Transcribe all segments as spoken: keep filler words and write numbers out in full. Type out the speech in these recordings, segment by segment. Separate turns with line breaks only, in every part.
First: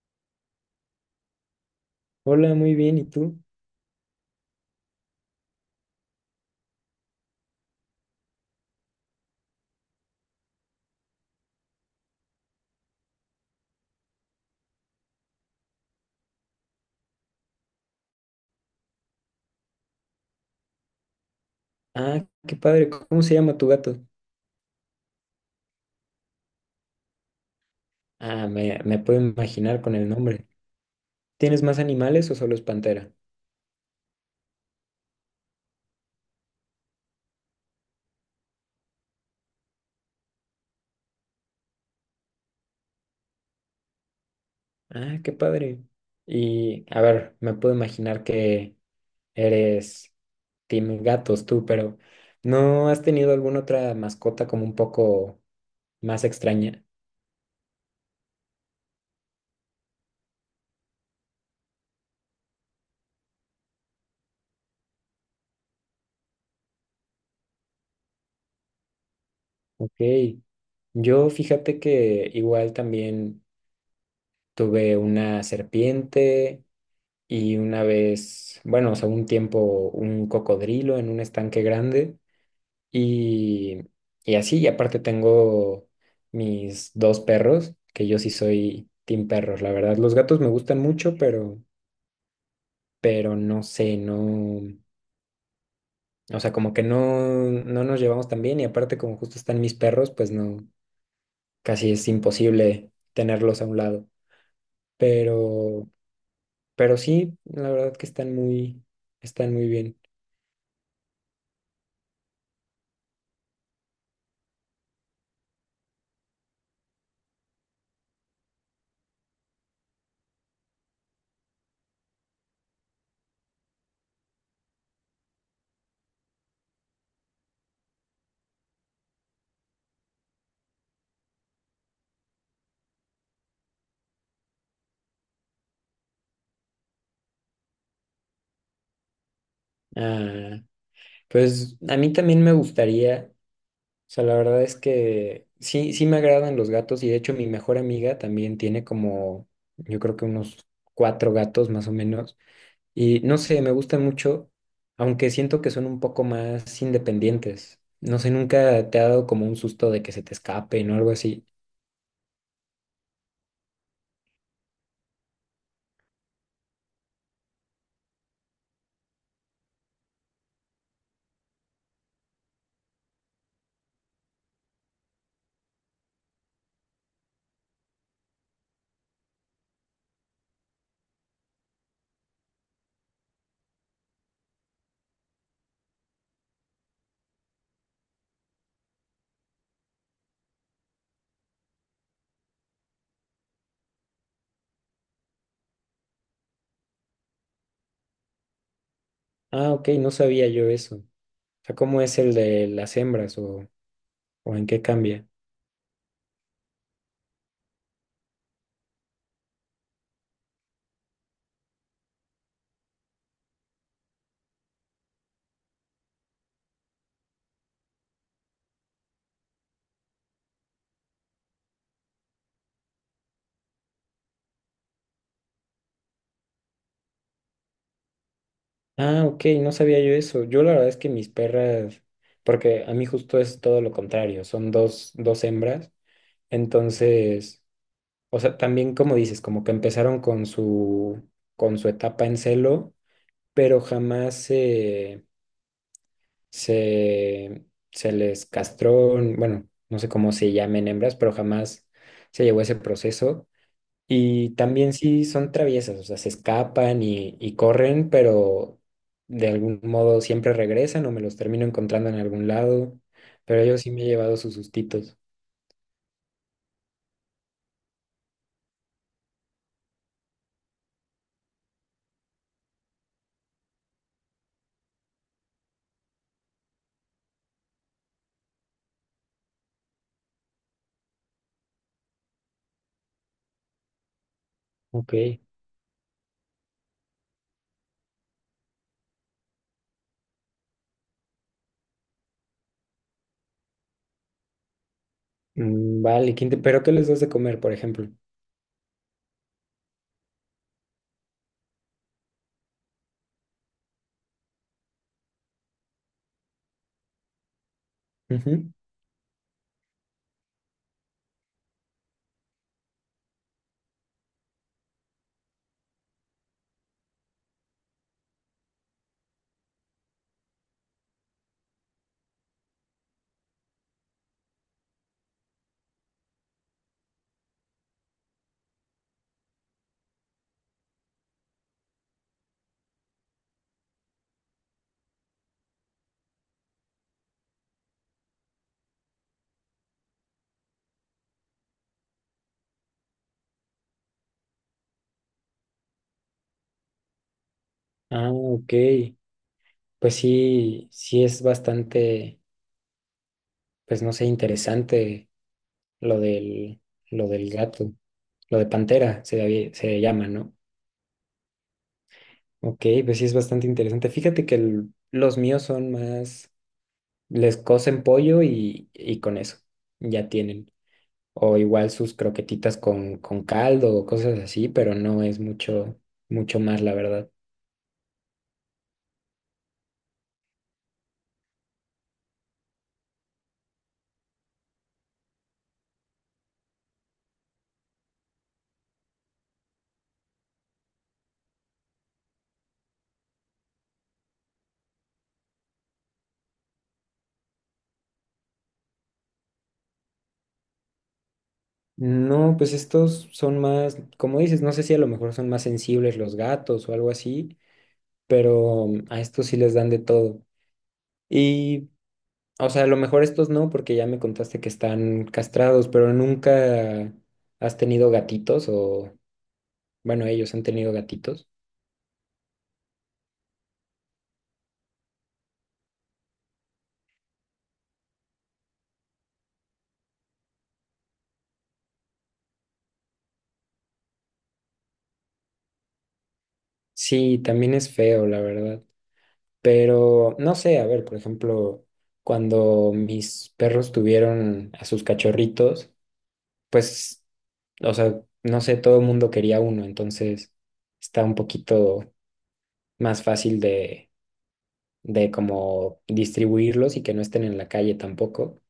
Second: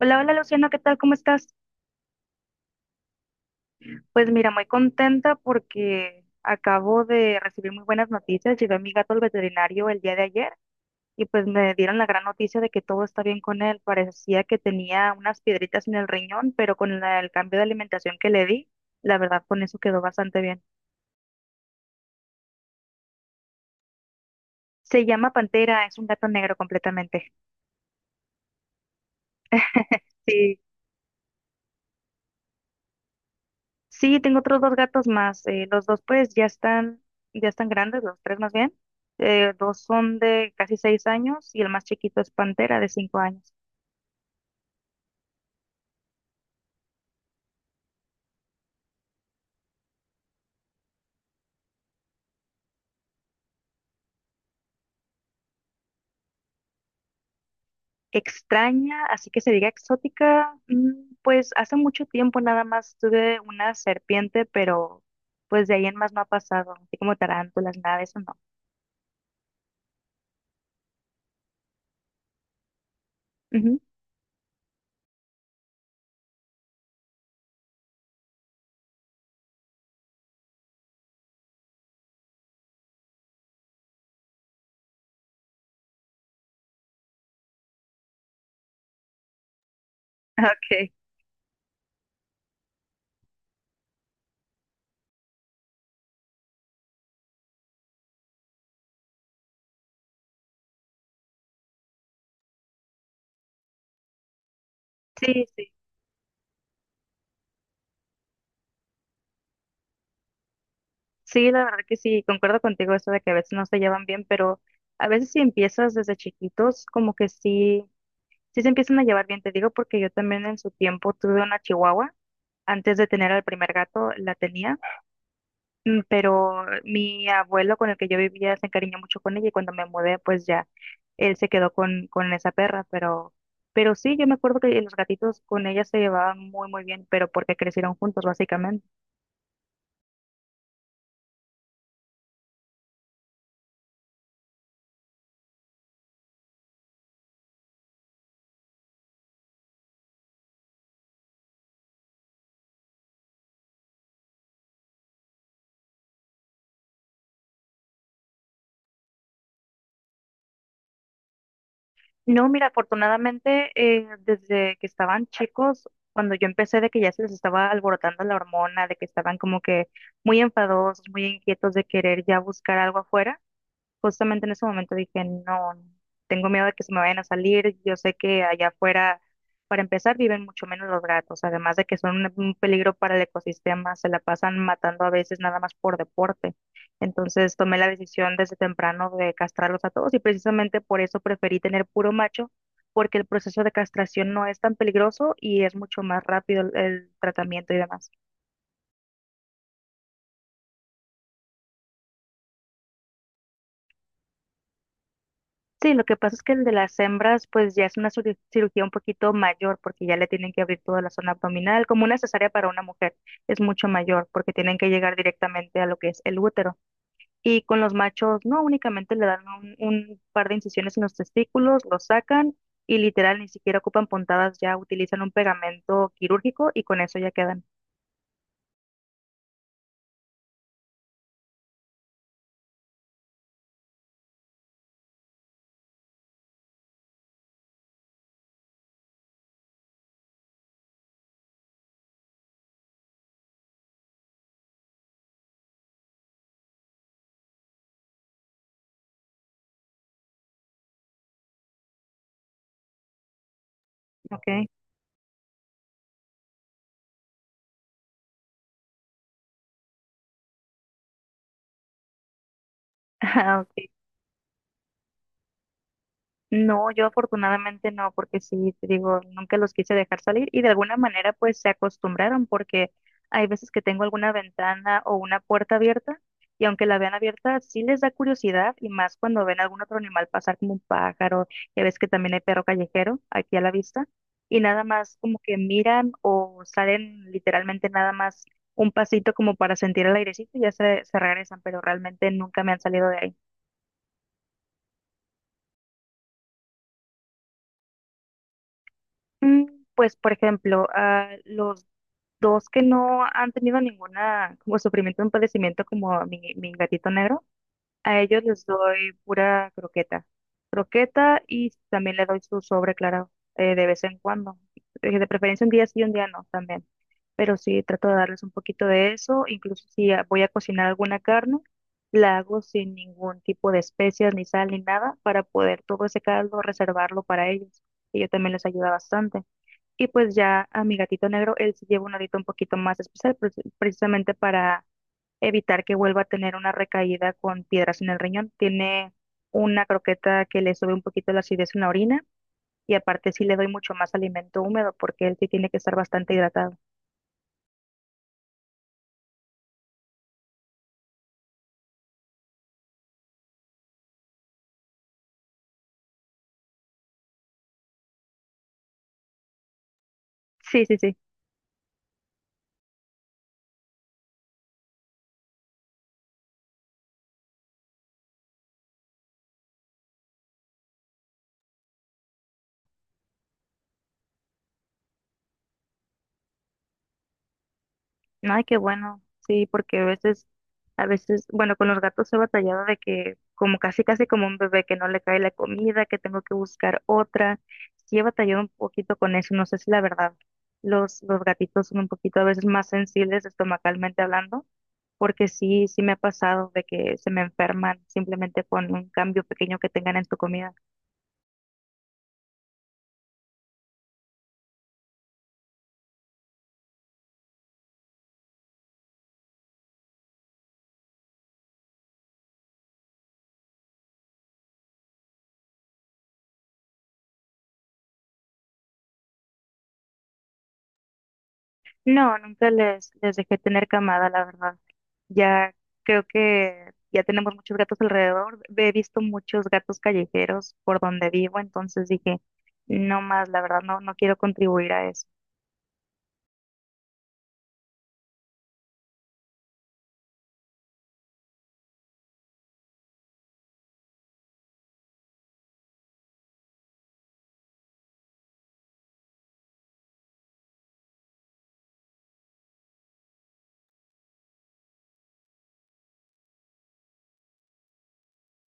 Hola, hola Luciano, ¿qué tal? ¿Cómo estás?
Hola, muy bien, ¿y tú?
Pues mira, muy contenta porque acabo de recibir muy buenas noticias. Llevé a mi gato al veterinario el día de ayer y pues me dieron la gran noticia de que todo está bien con él. Parecía que tenía unas piedritas en el riñón, pero con la- el cambio de alimentación que le di, la verdad con eso quedó bastante bien.
Ah, qué padre, ¿cómo se llama tu gato?
Se llama Pantera, es un gato negro completamente.
Ah, me, me puedo imaginar con el nombre.
Sí,
¿Tienes más animales o solo es pantera?
sí, tengo otros dos gatos más. Eh, los dos pues ya están, ya están grandes, los tres más bien. Eh, dos son de casi seis años y el más chiquito es Pantera de cinco años.
Ah, qué padre. Y, a ver, me puedo imaginar que eres team gatos tú, pero ¿no has tenido alguna otra mascota como un poco más extraña?
Extraña, así que se diga exótica, mm, pues hace mucho tiempo nada más tuve una serpiente, pero pues de ahí en más no ha pasado, así como tarántulas, nada de eso no.
Ok, yo fíjate que igual también
Ujú.
tuve una serpiente, y una vez, bueno, o sea, un tiempo un cocodrilo en un estanque grande y, y así, y aparte tengo mis dos perros, que yo sí soy team perros, la verdad, los gatos me gustan
Okay,
mucho, pero, pero no sé, no, o sea, como que no, no nos llevamos tan bien y aparte como justo están mis perros, pues no, casi es imposible tenerlos a un lado,
sí, sí,
pero, pero sí, la verdad que están muy, están muy bien.
sí, la verdad que sí, concuerdo contigo eso de que a veces no se llevan bien, pero a veces si empiezas desde chiquitos, como que sí, sí se empiezan a llevar bien, te digo, porque yo también en su tiempo tuve una chihuahua. Antes de tener al primer gato la tenía, mm, pero mi abuelo con el que yo vivía se encariñó mucho con ella y cuando me mudé, pues ya él se quedó con, con esa perra, pero, pero sí, yo me acuerdo que los gatitos con ella se llevaban muy, muy bien, pero porque crecieron juntos, básicamente.
Ah, pues a mí también me gustaría, o sea, la verdad es que sí, sí me agradan los gatos y de hecho mi mejor amiga también tiene como, yo creo que unos cuatro gatos más o menos y no sé, me gustan mucho, aunque siento que son un poco más independientes. No sé, nunca te ha dado como un susto de que se te escapen o algo así.
No, mira, afortunadamente eh, desde que estaban chicos, cuando yo empecé de que ya se les estaba alborotando la hormona, de que estaban como que muy enfadosos, muy inquietos de querer ya buscar algo afuera, justamente en ese momento dije, no, tengo miedo de que se me vayan a salir. Yo sé que allá afuera, para empezar, viven mucho menos los gatos, además de que son un un peligro para el ecosistema, se la pasan matando a veces nada más por deporte. Entonces tomé la decisión desde temprano de castrarlos a todos y precisamente por eso preferí tener puro macho, porque el proceso de castración no es tan peligroso y es mucho más rápido el el tratamiento y demás.
Ah, ok, no sabía yo eso. O sea, ¿cómo es el de las hembras o, o en qué cambia?
Sí, lo que pasa es que el de las hembras, pues ya es una ciru- cirugía un poquito mayor, porque ya le tienen que abrir toda la zona abdominal, como una cesárea para una mujer, es mucho mayor, porque tienen que llegar directamente a lo que es el útero. Y con los machos, no, únicamente le dan un, un par de incisiones en los testículos, los sacan y literal ni siquiera ocupan puntadas, ya utilizan un pegamento quirúrgico y con eso ya quedan.
Ah, ok, no sabía yo eso. Yo la verdad es que mis perras, porque a mí justo es todo lo contrario, son dos, dos hembras. Entonces, o sea, también como dices, como que empezaron con su, con su etapa en celo, pero jamás se, se, se les castró, bueno, no sé cómo se llamen hembras, pero jamás se llevó ese proceso.
Ok.
Y también sí son traviesas, o sea, se escapan y, y corren, pero de algún modo siempre regresan o me los termino encontrando en algún lado.
Ah,
Pero yo
ok.
sí me he llevado sus sustitos.
No, yo afortunadamente no, porque sí, te digo, nunca los quise dejar salir y de alguna manera pues se acostumbraron porque hay veces que tengo alguna ventana o una puerta abierta y aunque la vean abierta sí les da curiosidad y más cuando ven algún otro animal pasar como un pájaro, ya ves que también hay perro callejero aquí a la vista y nada más como
Ok.
que miran o salen literalmente nada más un pasito como para sentir el airecito y ya se, se regresan, pero realmente nunca me han salido de ahí.
Mm, vale, quinte- ¿pero qué les das de comer, por ejemplo?
Mm, Pues, por ejemplo, a los dos que no han tenido ninguna como sufrimiento, un padecimiento como mi, mi gatito negro, a ellos les
Ujú.
doy pura croqueta. Croqueta y también le doy su sobre, claro, eh, de vez en cuando. Eh, De preferencia un día sí y un día no también. Pero sí trato de darles un poquito de eso. Incluso si ah, voy a cocinar alguna carne, la hago sin ningún tipo de especias, ni sal, ni nada, para poder todo ese caldo reservarlo para ellos. Y yo también les ayuda bastante. Y pues ya a mi gatito negro, él sí lleva una dieta un poquito más especial, pre- precisamente para evitar que vuelva a tener una recaída con piedras en el riñón. Tiene una croqueta que le sube un poquito la acidez en la orina y aparte sí le doy mucho más alimento húmedo porque él sí tiene que estar bastante hidratado.
Ah, ok. Pues sí, sí es bastante, pues no sé, interesante lo del, lo del gato, lo de pantera se, había- se llama, ¿no?
Sí, sí, sí.
Ok, pues sí es bastante interesante. Fíjate que el- los míos son más, les cocen pollo y, y con eso, ya tienen. O igual sus croquetitas con, con caldo o cosas así, pero no es mucho, mucho más, la verdad.
Ay, qué bueno, sí, porque a veces, a veces, bueno, con los gatos he batallado de que como casi, casi como un bebé que no le cae la comida, que tengo que buscar otra. Sí he batallado un poquito con eso, no sé si la verdad, los, los gatitos son un poquito a veces más sensibles estomacalmente hablando, porque sí, sí me ha pasado de que se me enferman simplemente con un cambio pequeño que tengan en su comida.
No, pues estos son más, como dices, no sé si a lo mejor son más sensibles los gatos o algo así, pero a estos sí les dan de todo. Y, o sea, a lo mejor estos no, porque ya me contaste que están castrados, pero nunca has tenido gatitos o... Bueno, ellos han tenido gatitos.
No, nunca les, les dejé tener camada, la verdad. Ya creo que ya tenemos muchos gatos alrededor. He visto muchos gatos callejeros por donde vivo, entonces dije, no más, la verdad, no, no quiero contribuir a eso.
Sí, también es feo, la verdad. Pero no sé, a ver, por ejemplo, cuando mis perros tuvieron a sus cachorritos, pues, o sea, no sé, todo el mundo quería uno, entonces está un poquito más fácil de, de como distribuirlos y que no estén en la calle tampoco.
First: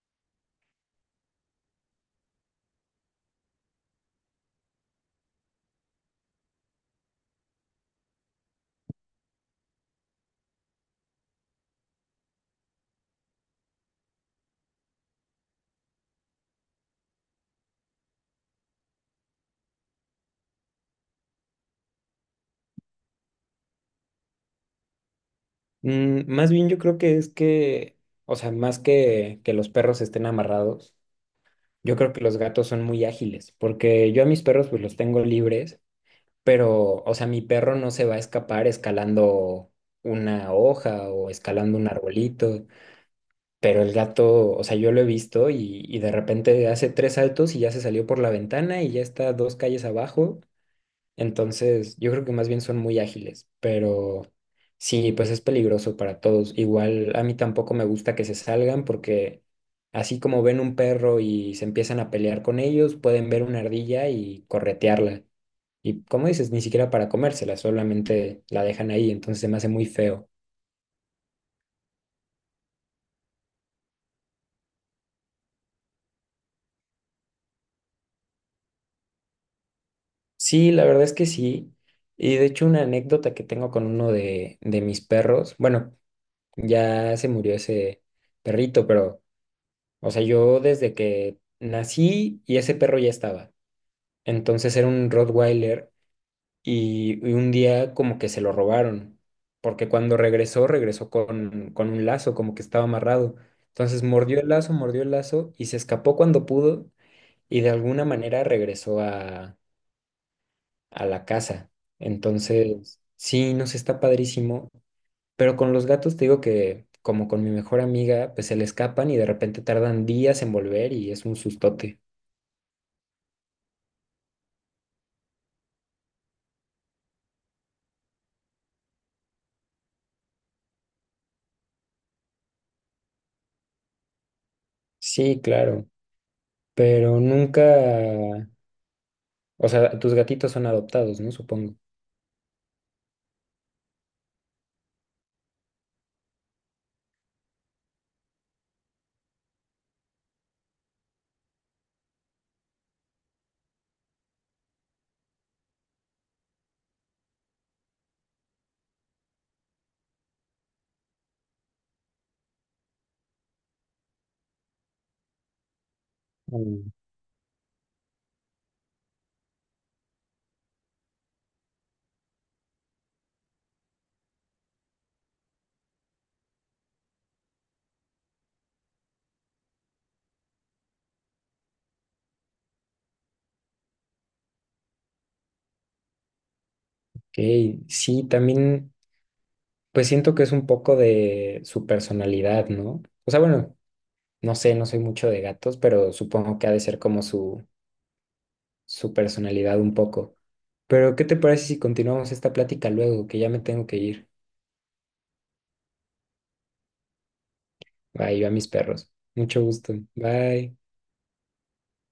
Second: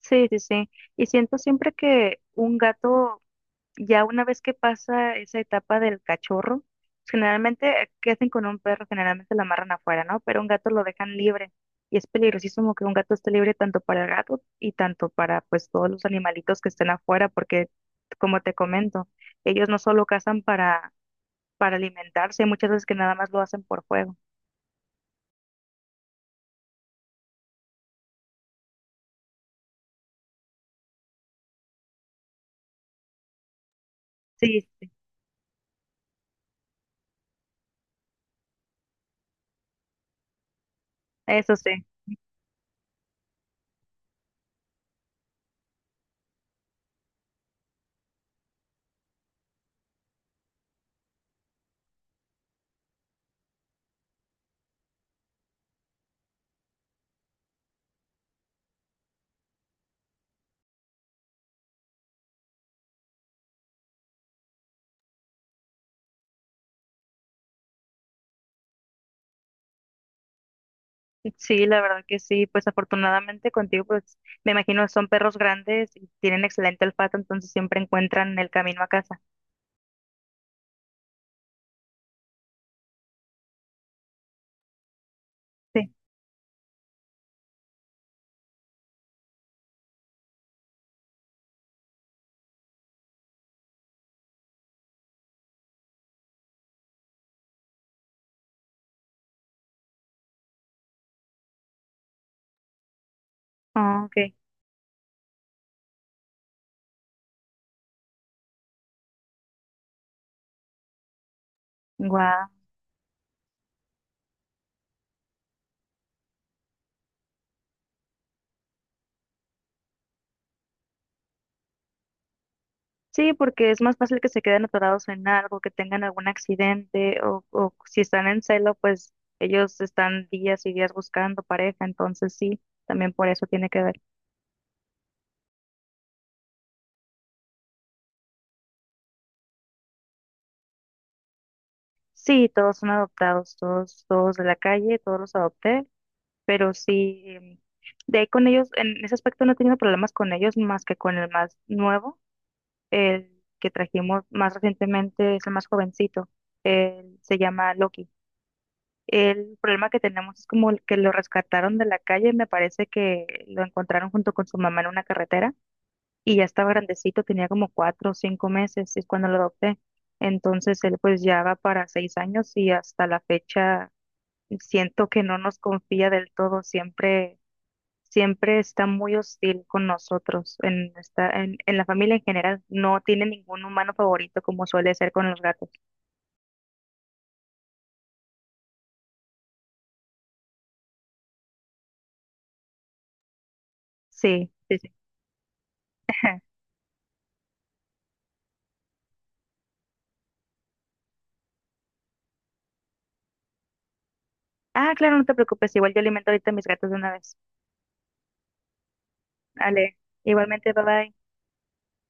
Sí, sí, sí. Y siento siempre que un gato ya una vez que pasa esa etapa del cachorro, generalmente, ¿qué hacen con un perro? Generalmente lo amarran afuera, ¿no? Pero un gato lo dejan libre. Y es peligrosísimo que un gato esté libre tanto para el gato y tanto para pues todos los animalitos que estén afuera, porque como te comento, ellos no solo cazan para, para alimentarse, hay muchas veces que nada más lo hacen por juego.
Mm, más bien yo creo que es que, o sea, más que que los perros estén amarrados. Yo creo que los gatos son muy ágiles, porque yo a mis
Sí,
perros pues
sí,
los tengo libres, pero, o sea, mi perro no se va a escapar escalando una hoja o
eso
escalando
sí.
un arbolito, pero el gato, o sea, yo lo he visto y, y de repente hace tres saltos y ya se salió por la ventana y ya está dos calles abajo, entonces, yo creo que más bien son muy ágiles, pero sí, pues es peligroso para todos. Igual a mí tampoco me gusta que se salgan porque así como ven un perro y se empiezan a pelear con ellos, pueden ver una ardilla y corretearla. Y como dices, ni siquiera para comérsela, solamente la dejan ahí, entonces se me hace muy feo.
Sí, la verdad que sí. Pues afortunadamente contigo, pues me imagino son perros grandes y tienen excelente olfato, entonces siempre encuentran el camino a casa.
Sí, la verdad es que sí. Y de hecho una anécdota que tengo con uno de, de mis perros,
Sí.
bueno, ya se murió ese perrito, pero... O sea, yo desde que nací y ese perro ya estaba. Entonces era un Rottweiler y, y un día como que se lo robaron, porque cuando regresó, regresó con, con un lazo, como que estaba amarrado.
Ah,
Entonces
ok.
mordió el lazo, mordió el lazo y se escapó cuando pudo y de alguna manera regresó a, a la casa.
Guau.
Entonces, sí, nos está padrísimo, pero con los gatos te digo que... Como con mi mejor amiga, pues se le escapan y de repente tardan días en volver y es un sustote.
Sí, porque es más fácil que se queden atorados en algo, que tengan algún accidente o, o si están en celo, pues ellos están días y días buscando pareja, entonces sí, también por eso tiene que ver.
Sí, claro, pero nunca, o sea, tus gatitos son adoptados, ¿no? Supongo.
Sí, todos son adoptados, todos, todos de la calle, todos los adopté, pero sí, em, de ahí con ellos, en ese aspecto no he tenido problemas con ellos más que con el más nuevo, el que trajimos más recientemente es el más jovencito, él se llama Loki. El problema que tenemos es como el que lo rescataron de la calle, me parece que lo encontraron junto con su mamá en una carretera y ya estaba
Mm.
grandecito, tenía como cuatro o cinco meses, es cuando lo adopté. Entonces él pues ya va para seis años y hasta la fecha siento que no nos confía del todo, siempre, siempre está muy hostil con nosotros, en, esta, en, en la familia en general, no tiene ningún humano favorito como suele ser con los gatos.
Ok, sí, también, pues siento que es un poco de su personalidad, ¿no? O sea, bueno,
Sí,
no sé,
sí,
no
sí.
soy mucho de gatos, pero supongo que ha de ser como su, su personalidad un poco. Pero, ¿qué te parece si continuamos esta plática luego, que ya me tengo que ir?
Ah, claro, no te preocupes, igual yo alimento ahorita a mis gatos de una vez.
Bye, yo a mis perros. Mucho gusto.
Ale, igualmente,
Bye.
bye bye.